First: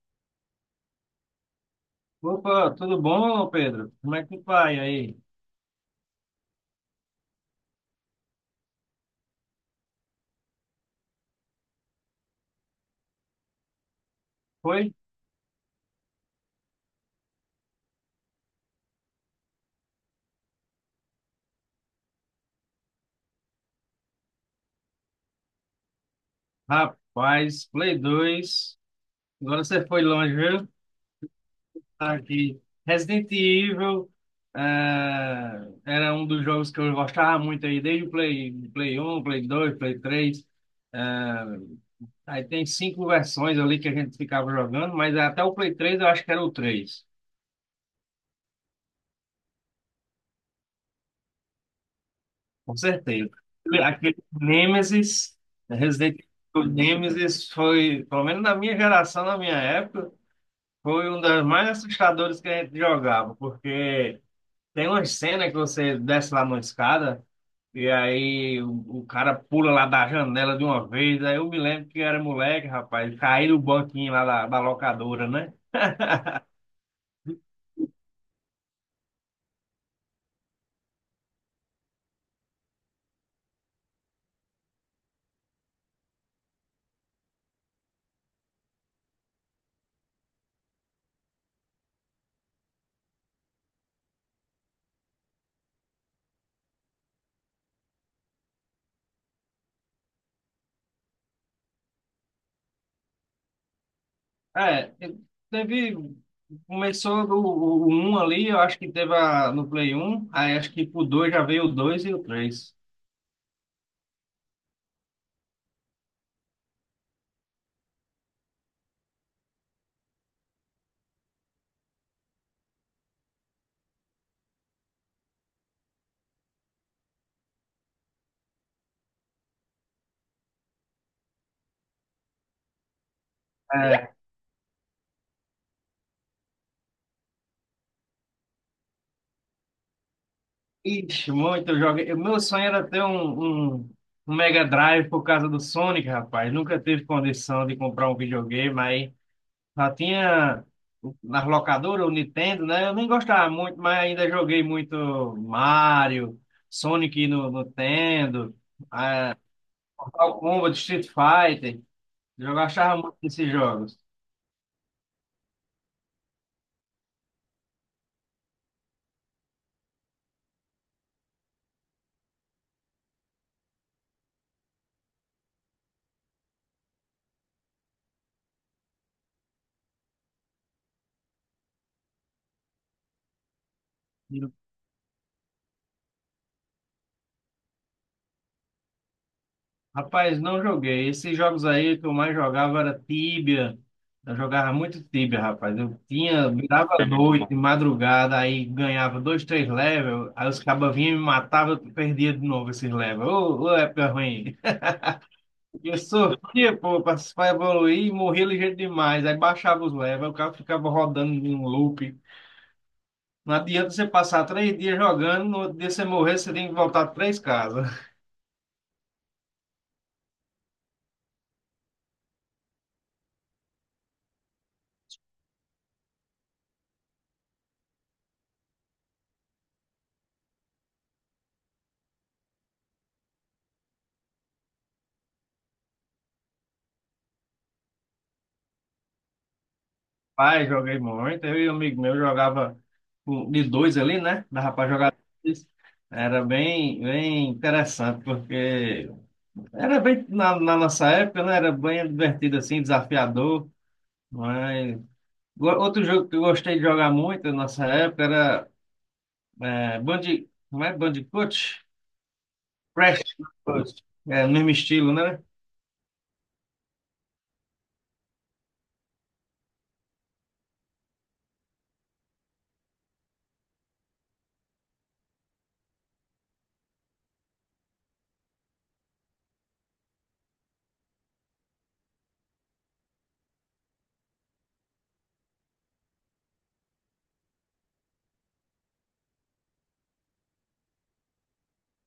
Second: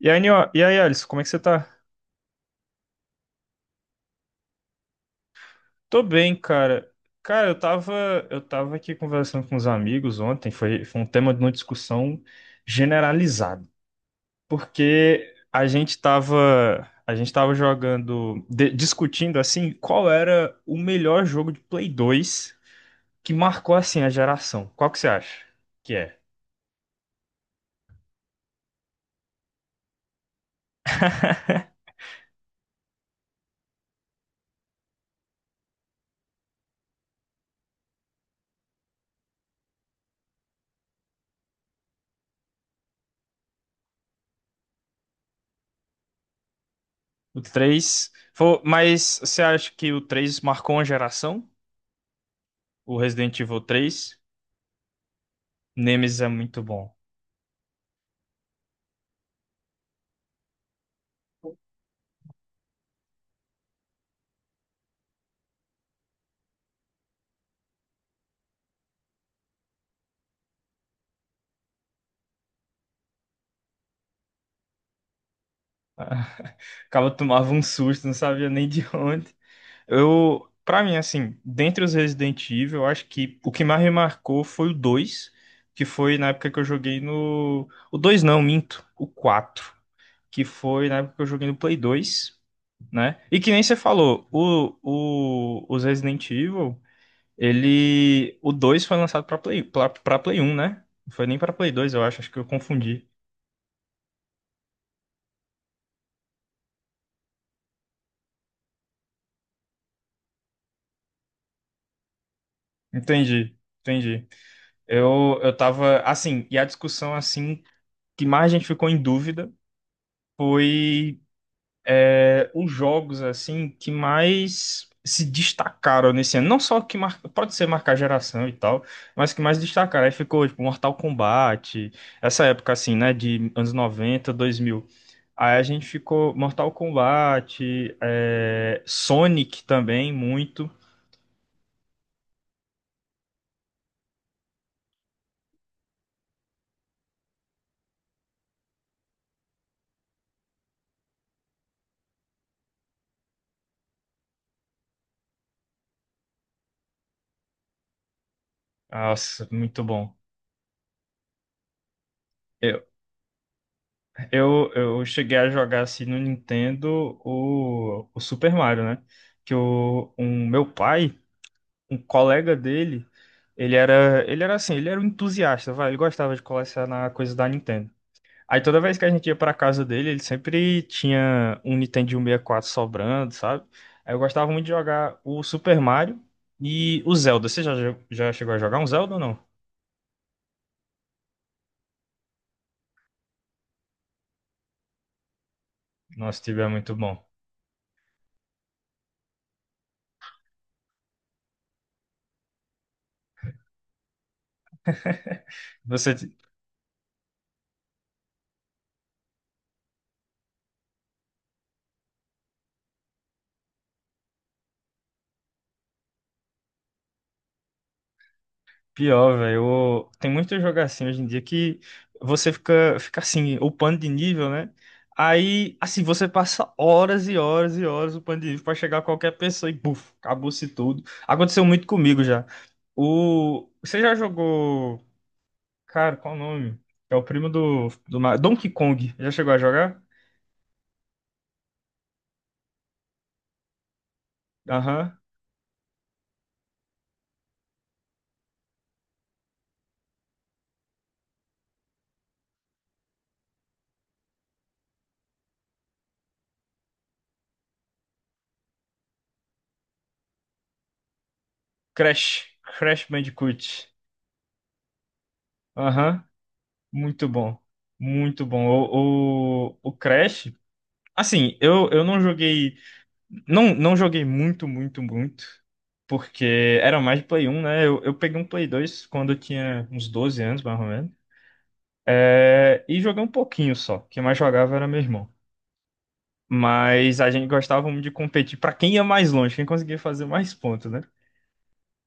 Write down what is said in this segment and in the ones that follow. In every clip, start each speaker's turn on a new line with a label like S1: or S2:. S1: E aí, Alisson, como é que você tá?
S2: Opa, tudo bom, Pedro? Como é que vai aí?
S1: Tô bem, cara. Cara, eu tava aqui conversando com os amigos ontem, foi um tema de uma discussão generalizada,
S2: Foi?
S1: porque a gente tava jogando, discutindo, assim, qual era o melhor jogo de Play 2 que marcou, assim, a geração. Qual que você acha que é?
S2: Rapaz, Play 2. Agora você foi longe, viu? Tá aqui. Resident Evil eh, era um dos jogos que eu gostava muito aí, desde o Play 1, Play 2, Play 3. Eh, aí tem cinco versões ali que a gente ficava jogando, mas até o Play 3 eu acho que era o 3.
S1: O 3? Mas você acha que o 3 marcou uma geração?
S2: Com
S1: O
S2: certeza.
S1: Resident Evil
S2: Aquele
S1: 3?
S2: Nemesis, né? Resident
S1: Nemesis é muito
S2: Evil
S1: bom.
S2: Nemesis foi, pelo menos na minha geração, na minha época, foi um das mais assustadoras que a gente jogava, porque tem uma cena que você desce lá numa escada e aí o cara pula lá da janela de uma vez. Aí eu me lembro que eu era moleque, rapaz, caí no banquinho lá da locadora, né?
S1: Acaba tomava um susto, não sabia nem de onde. Para mim, assim, dentre os Resident Evil, eu acho que o que mais me marcou foi o 2 que foi na época que eu joguei no. O 2 não, minto. O 4 que foi na época que eu joguei no Play 2, né? E que nem você falou, os Resident Evil, ele. O 2 foi lançado pra Play 1, né? Não foi nem pra Play 2, eu acho, acho que eu confundi.
S2: É, teve. Começou o 1 ali, eu acho que teve a, no Play um, aí acho que pro dois já veio o 2 e o três.
S1: Entendi, entendi. Eu tava, assim, e a discussão, assim, que mais a gente ficou em dúvida foi os jogos, assim, que mais se destacaram nesse ano. Não só que mar... pode ser marcar geração e tal, mas que mais destacaram. Aí ficou, tipo, Mortal Kombat, essa época, assim, né, de anos
S2: É,
S1: noventa dois mil. Aí a gente ficou Mortal Kombat, é, Sonic também, muito.
S2: ixi, muito jogo. Meu sonho era ter um Mega Drive por causa do Sonic, rapaz. Nunca teve condição de comprar um videogame, aí já tinha nas locadoras, o Nintendo, né? Eu nem gostava muito, mas ainda joguei muito Mario, Sonic no Nintendo, ah,
S1: Nossa, muito bom.
S2: Mortal Kombat, Street Fighter. Eu achava muito desses jogos.
S1: Eu cheguei a jogar assim no Nintendo o Super Mario, né? Que o um, meu pai, um colega dele, ele era um entusiasta, vai, ele gostava de colecionar coisas da Nintendo. Aí toda vez que a gente ia pra casa dele, ele sempre tinha um Nintendo 64 sobrando, sabe? Aí eu
S2: E,
S1: gostava muito de jogar o Super Mario e o Zelda. Você já, já chegou a jogar um Zelda ou não?
S2: Rapaz, não joguei. Esses jogos aí que eu mais jogava era Tibia. Eu jogava muito Tibia, rapaz. Eu
S1: Nossa,
S2: tinha,
S1: tive é
S2: virava
S1: muito
S2: é
S1: bom.
S2: muito noite, bom, madrugada, aí ganhava dois, três levels, aí os cabas vinham e me matavam, eu perdia de novo esses levels. Ô, ô, época ruim. Eu
S1: Você,
S2: sofria, pô, pra evoluir e morria ligeiro demais. Aí baixava os levels, o cara ficava rodando em um loop. Não adianta você passar três dias jogando, no outro dia você morrer, você tem que voltar três casas.
S1: pior, velho. Tem muito jogo assim hoje em dia que você fica, fica assim, upando de nível, né? Aí, assim, você passa horas e horas e horas upando de nível pra chegar a qualquer pessoa e, buf, acabou-se tudo. Aconteceu muito comigo já. O... Você já jogou. Cara, qual o nome? É o primo do, do. Donkey Kong. Já chegou a jogar?
S2: Pai, joguei muito. Eu e um amigo meu jogava de dois ali, né? Dava pra jogar
S1: Aham.
S2: dois. Era bem, bem interessante, porque era bem, na nossa época, né? Era bem divertido assim, desafiador. Mas outro jogo que eu gostei de jogar muito na nossa época era Como é? Bandicoot?
S1: Crash. Crash
S2: Crash.
S1: Bandicoot.
S2: Bandicoot. É, no mesmo estilo, né?
S1: Aham. Muito bom. Muito bom. O Crash. Assim, eu não joguei. Não, não joguei muito. Porque era mais de Play um, né? Eu peguei um Play 2 quando eu tinha uns 12 anos, mais ou menos. É, e joguei um pouquinho só. Quem mais jogava era meu irmão. Mas a gente gostava muito de competir pra quem ia mais longe, quem conseguia fazer mais pontos, né?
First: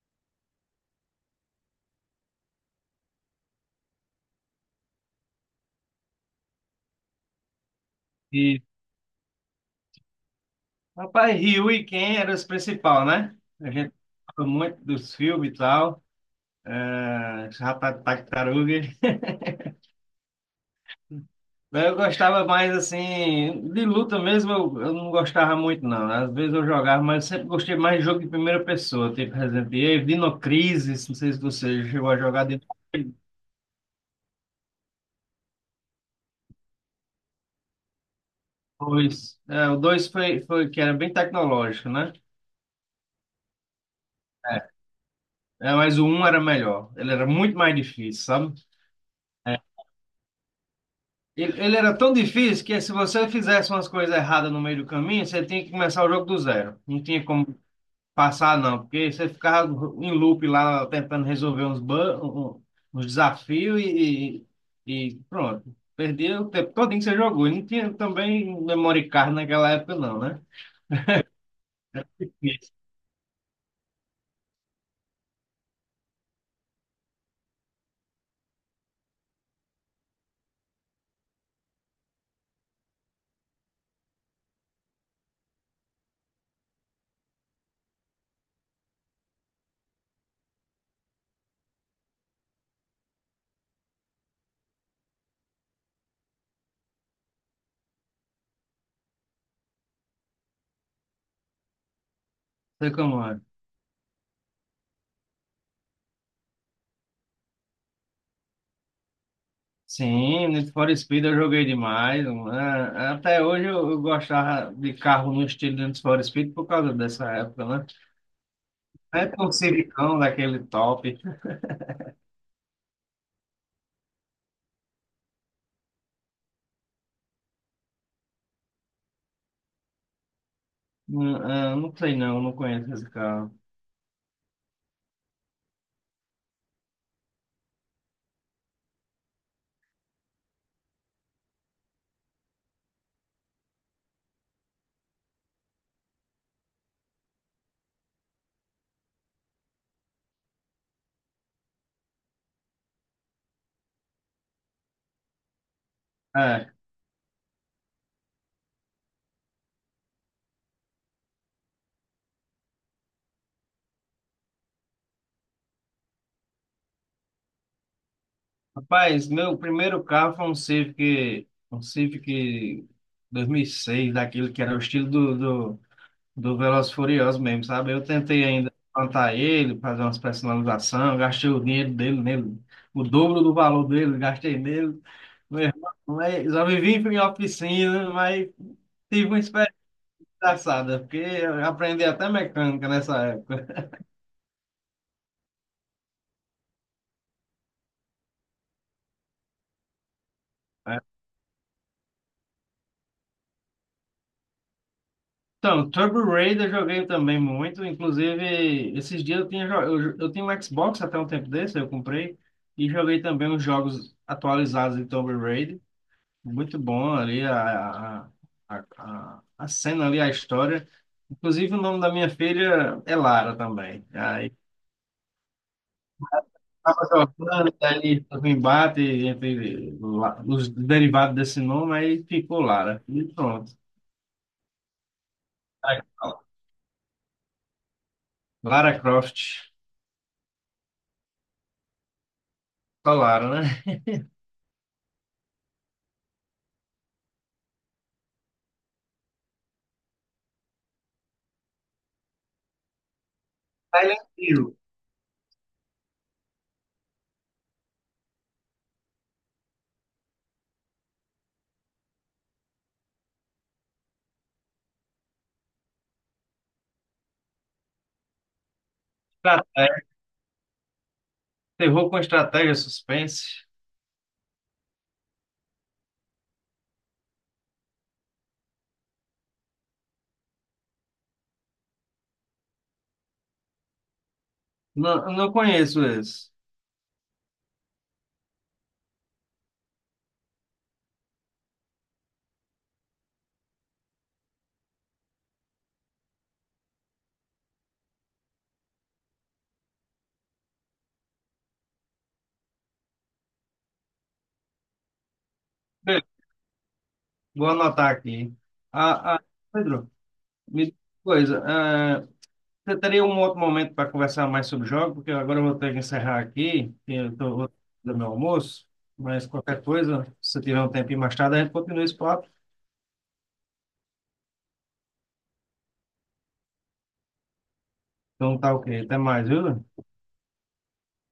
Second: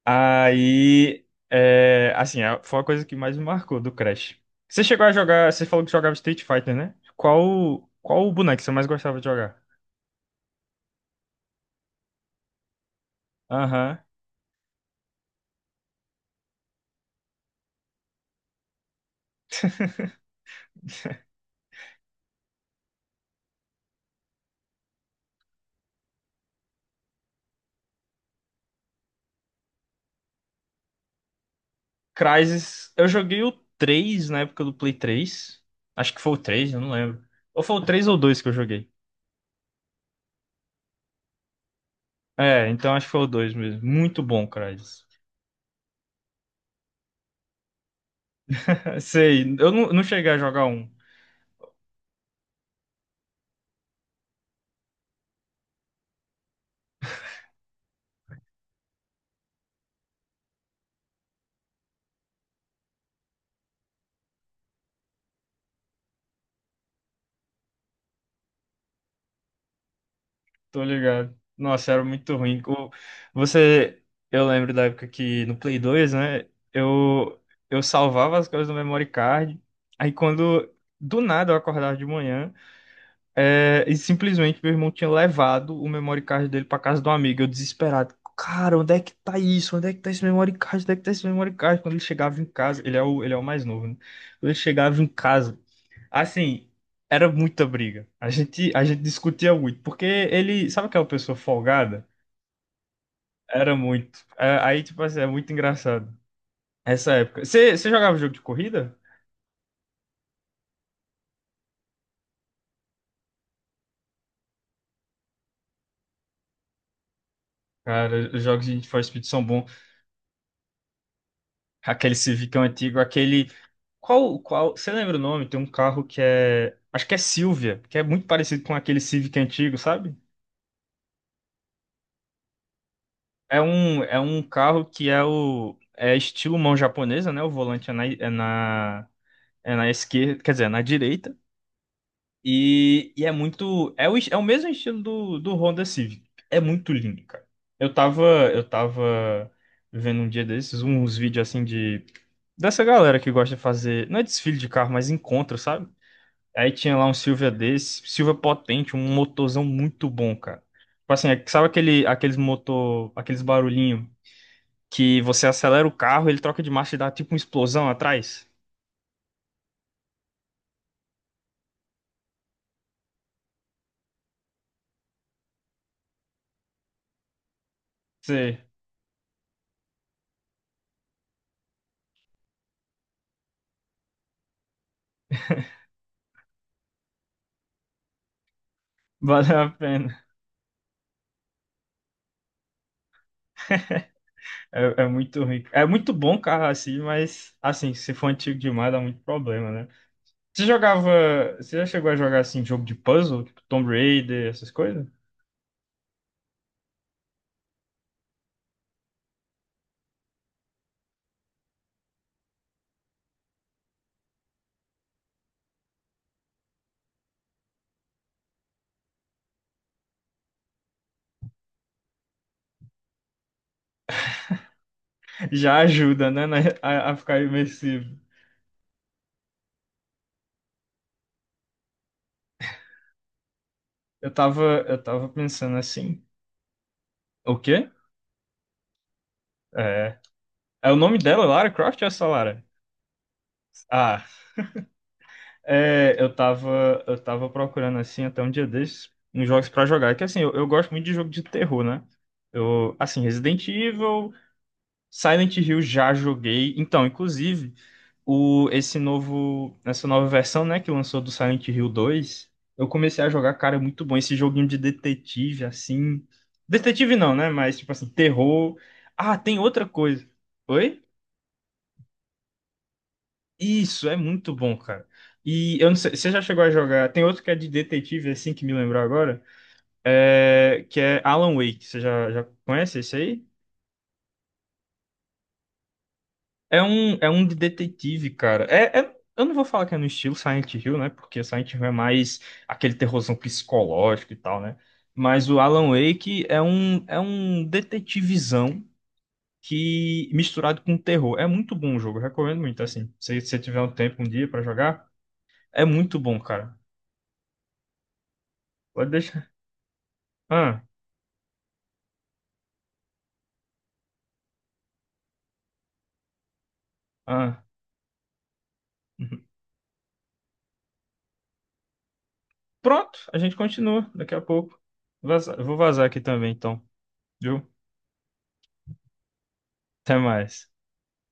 S1: Aí. É, assim, foi a coisa que mais me marcou do Crash. Você chegou a jogar. Você falou que jogava Street Fighter, né? Qual, qual o boneco que
S2: E,
S1: você mais gostava de jogar?
S2: rapaz, Ryu e Ken eram os principais, né? A gente
S1: Aham.
S2: gostava muito dos filmes e tal. É, rapaz, tartaruga. Mas eu gostava mais assim, de luta mesmo, eu não gostava muito, não, né? Às vezes eu jogava, mas eu sempre gostei mais de jogo de primeira pessoa, tipo Resident Evil, Dino Crisis, não sei se você chegou a jogar Dino
S1: Crysis, eu
S2: Crisis
S1: joguei o 3 na época do Play três. Acho que foi o 3, eu não lembro. Ou foi o 3 ou o 2 que eu joguei.
S2: 2. É, o dois foi que era bem tecnológico, né?
S1: É, então acho que foi o dois mesmo. Muito bom,
S2: É,
S1: Crysis.
S2: é, mas o um era melhor. Ele era muito mais difícil, sabe?
S1: Sei,
S2: É.
S1: eu não, não cheguei a jogar um,
S2: Ele era tão difícil que se você fizesse umas coisas erradas no meio do caminho, você tinha que começar o jogo do zero. Não tinha como passar não, porque você ficava em loop lá tentando resolver uns, ban- um- um, uns desafios e pronto. Perdia o tempo todinho que você jogou. E não tinha também memory card naquela época, não, né?
S1: tô ligado. Nossa, era muito ruim.
S2: Isso.
S1: Você, eu lembro da época que no Play 2, né? Eu, eu salvava as coisas no memory card. Aí quando, do nada, eu acordava de manhã. É, e simplesmente meu irmão tinha levado o memory card dele pra casa do amigo. Eu desesperado. Cara, onde é que tá isso? Onde é que tá esse memory card? Onde é que tá esse memory card? Quando ele chegava em casa, ele é o mais novo, né? Quando ele chegava em casa, assim, era muita briga. A gente discutia muito, porque ele, sabe aquela pessoa folgada?
S2: Sei como é.
S1: Era muito. É, aí, tipo assim, é muito engraçado. Essa época. Você jogava jogo de corrida?
S2: Sim, Need for Speed eu joguei demais, mano. É, é, até hoje eu gostava de carro no estilo de Need for Speed por causa dessa época, né?
S1: Cara, os jogos de Need for Speed
S2: É
S1: são
S2: um
S1: bons.
S2: Civicão daquele top.
S1: Aquele Civicão antigo, aquele. Você lembra o nome? Tem um carro que é, acho que é Silvia, que é muito parecido com aquele Civic antigo, sabe?
S2: Não sei não, não conheço esse carro.
S1: É um carro que é o, é estilo mão japonesa, né? O volante é na esquerda, quer dizer, é na direita. E é muito, é o, é o mesmo estilo do, do Honda Civic. É muito lindo, cara. Eu tava, eu tava vendo um dia desses uns vídeos assim de, dessa galera que gosta de fazer, não é desfile de carro, mas encontro, sabe? Aí
S2: É.
S1: tinha lá um Silvia desse, Silvia potente, um motorzão muito bom, cara. Tipo assim, sabe aquele, aqueles motor, aqueles barulhinho que você acelera o carro, ele troca de marcha e dá tipo uma explosão atrás?
S2: Rapaz, meu primeiro carro foi um Civic 2006, daquele que era o estilo do Velozes e Furiosos mesmo, sabe? Eu tentei
S1: Sei,
S2: ainda plantar ele, fazer umas personalizações, gastei o dinheiro dele nele, o dobro do valor dele, gastei nele. Meu irmão, mas já vivi em oficina, mas tive uma
S1: vale a
S2: experiência
S1: pena.
S2: engraçada, porque eu aprendi até mecânica nessa época.
S1: É, é muito rico. É muito bom carro assim, mas assim, se for antigo demais dá muito problema, né? Você jogava, você já chegou a jogar assim jogo de puzzle, tipo Tomb Raider, essas coisas?
S2: Então, Turbo Raider eu joguei também muito. Inclusive, esses dias eu tinha, eu tinha um Xbox até um tempo desse, eu comprei. E joguei também os jogos atualizados de Turbo Raider. Muito bom ali a cena ali, a história. Inclusive, o nome da minha filha é Lara também. Aí,
S1: Já ajuda, né,
S2: tava
S1: a ficar
S2: jogando,
S1: imersivo.
S2: daí teve um embate entre os derivados desse nome, aí ficou Lara. E pronto.
S1: Eu tava pensando
S2: Aí,
S1: assim, o quê?
S2: Lara Croft.
S1: É. É o nome dela, Lara Croft ou essa Lara?
S2: Só Lara, né?
S1: Ah, é, eu tava procurando assim até um dia desses uns jogos pra jogar. É que assim, eu gosto muito de jogo de terror, né? Eu, assim, Resident
S2: Silent
S1: Evil,
S2: Hill.
S1: Silent Hill já joguei. Então, inclusive, o esse novo, essa nova versão, né, que lançou do Silent Hill 2, eu comecei a jogar, cara, é muito bom esse joguinho de detetive assim. Detetive não, né? Mas tipo assim, terror. Ah, tem outra
S2: Estratégia,
S1: coisa. Oi?
S2: terror com estratégia, suspense.
S1: Isso, é muito bom, cara. E eu não sei, você já chegou a jogar? Tem outro que é de detetive, assim, que me lembrou agora, que é Alan Wake. Você já, já conhece esse aí?
S2: Não, eu não conheço esse.
S1: É um de detetive, cara. Eu não vou falar que é no estilo Silent Hill, né? Porque Silent Hill é mais aquele terrorzão psicológico e tal, né? Mas o Alan Wake é um detetivizão que misturado com terror. É muito bom o jogo, eu recomendo muito, assim. Se você tiver um tempo um dia pra jogar, é muito
S2: Beleza,
S1: bom, cara.
S2: vou anotar aqui.
S1: Pode
S2: Ah, ah,
S1: deixar.
S2: Pedro,
S1: Ah,
S2: me diz uma coisa. Você teria um outro momento para conversar mais sobre jogos? Porque agora eu vou ter que encerrar aqui, que eu tô,
S1: ah.
S2: vou fazer meu almoço.
S1: Uhum.
S2: Mas qualquer coisa, se você tiver um tempinho mais tarde, a gente continua esse papo.
S1: Pronto, a gente continua daqui a pouco. Vou vazar aqui também, então. Viu?
S2: Então tá ok. Até mais, viu?
S1: Até mais.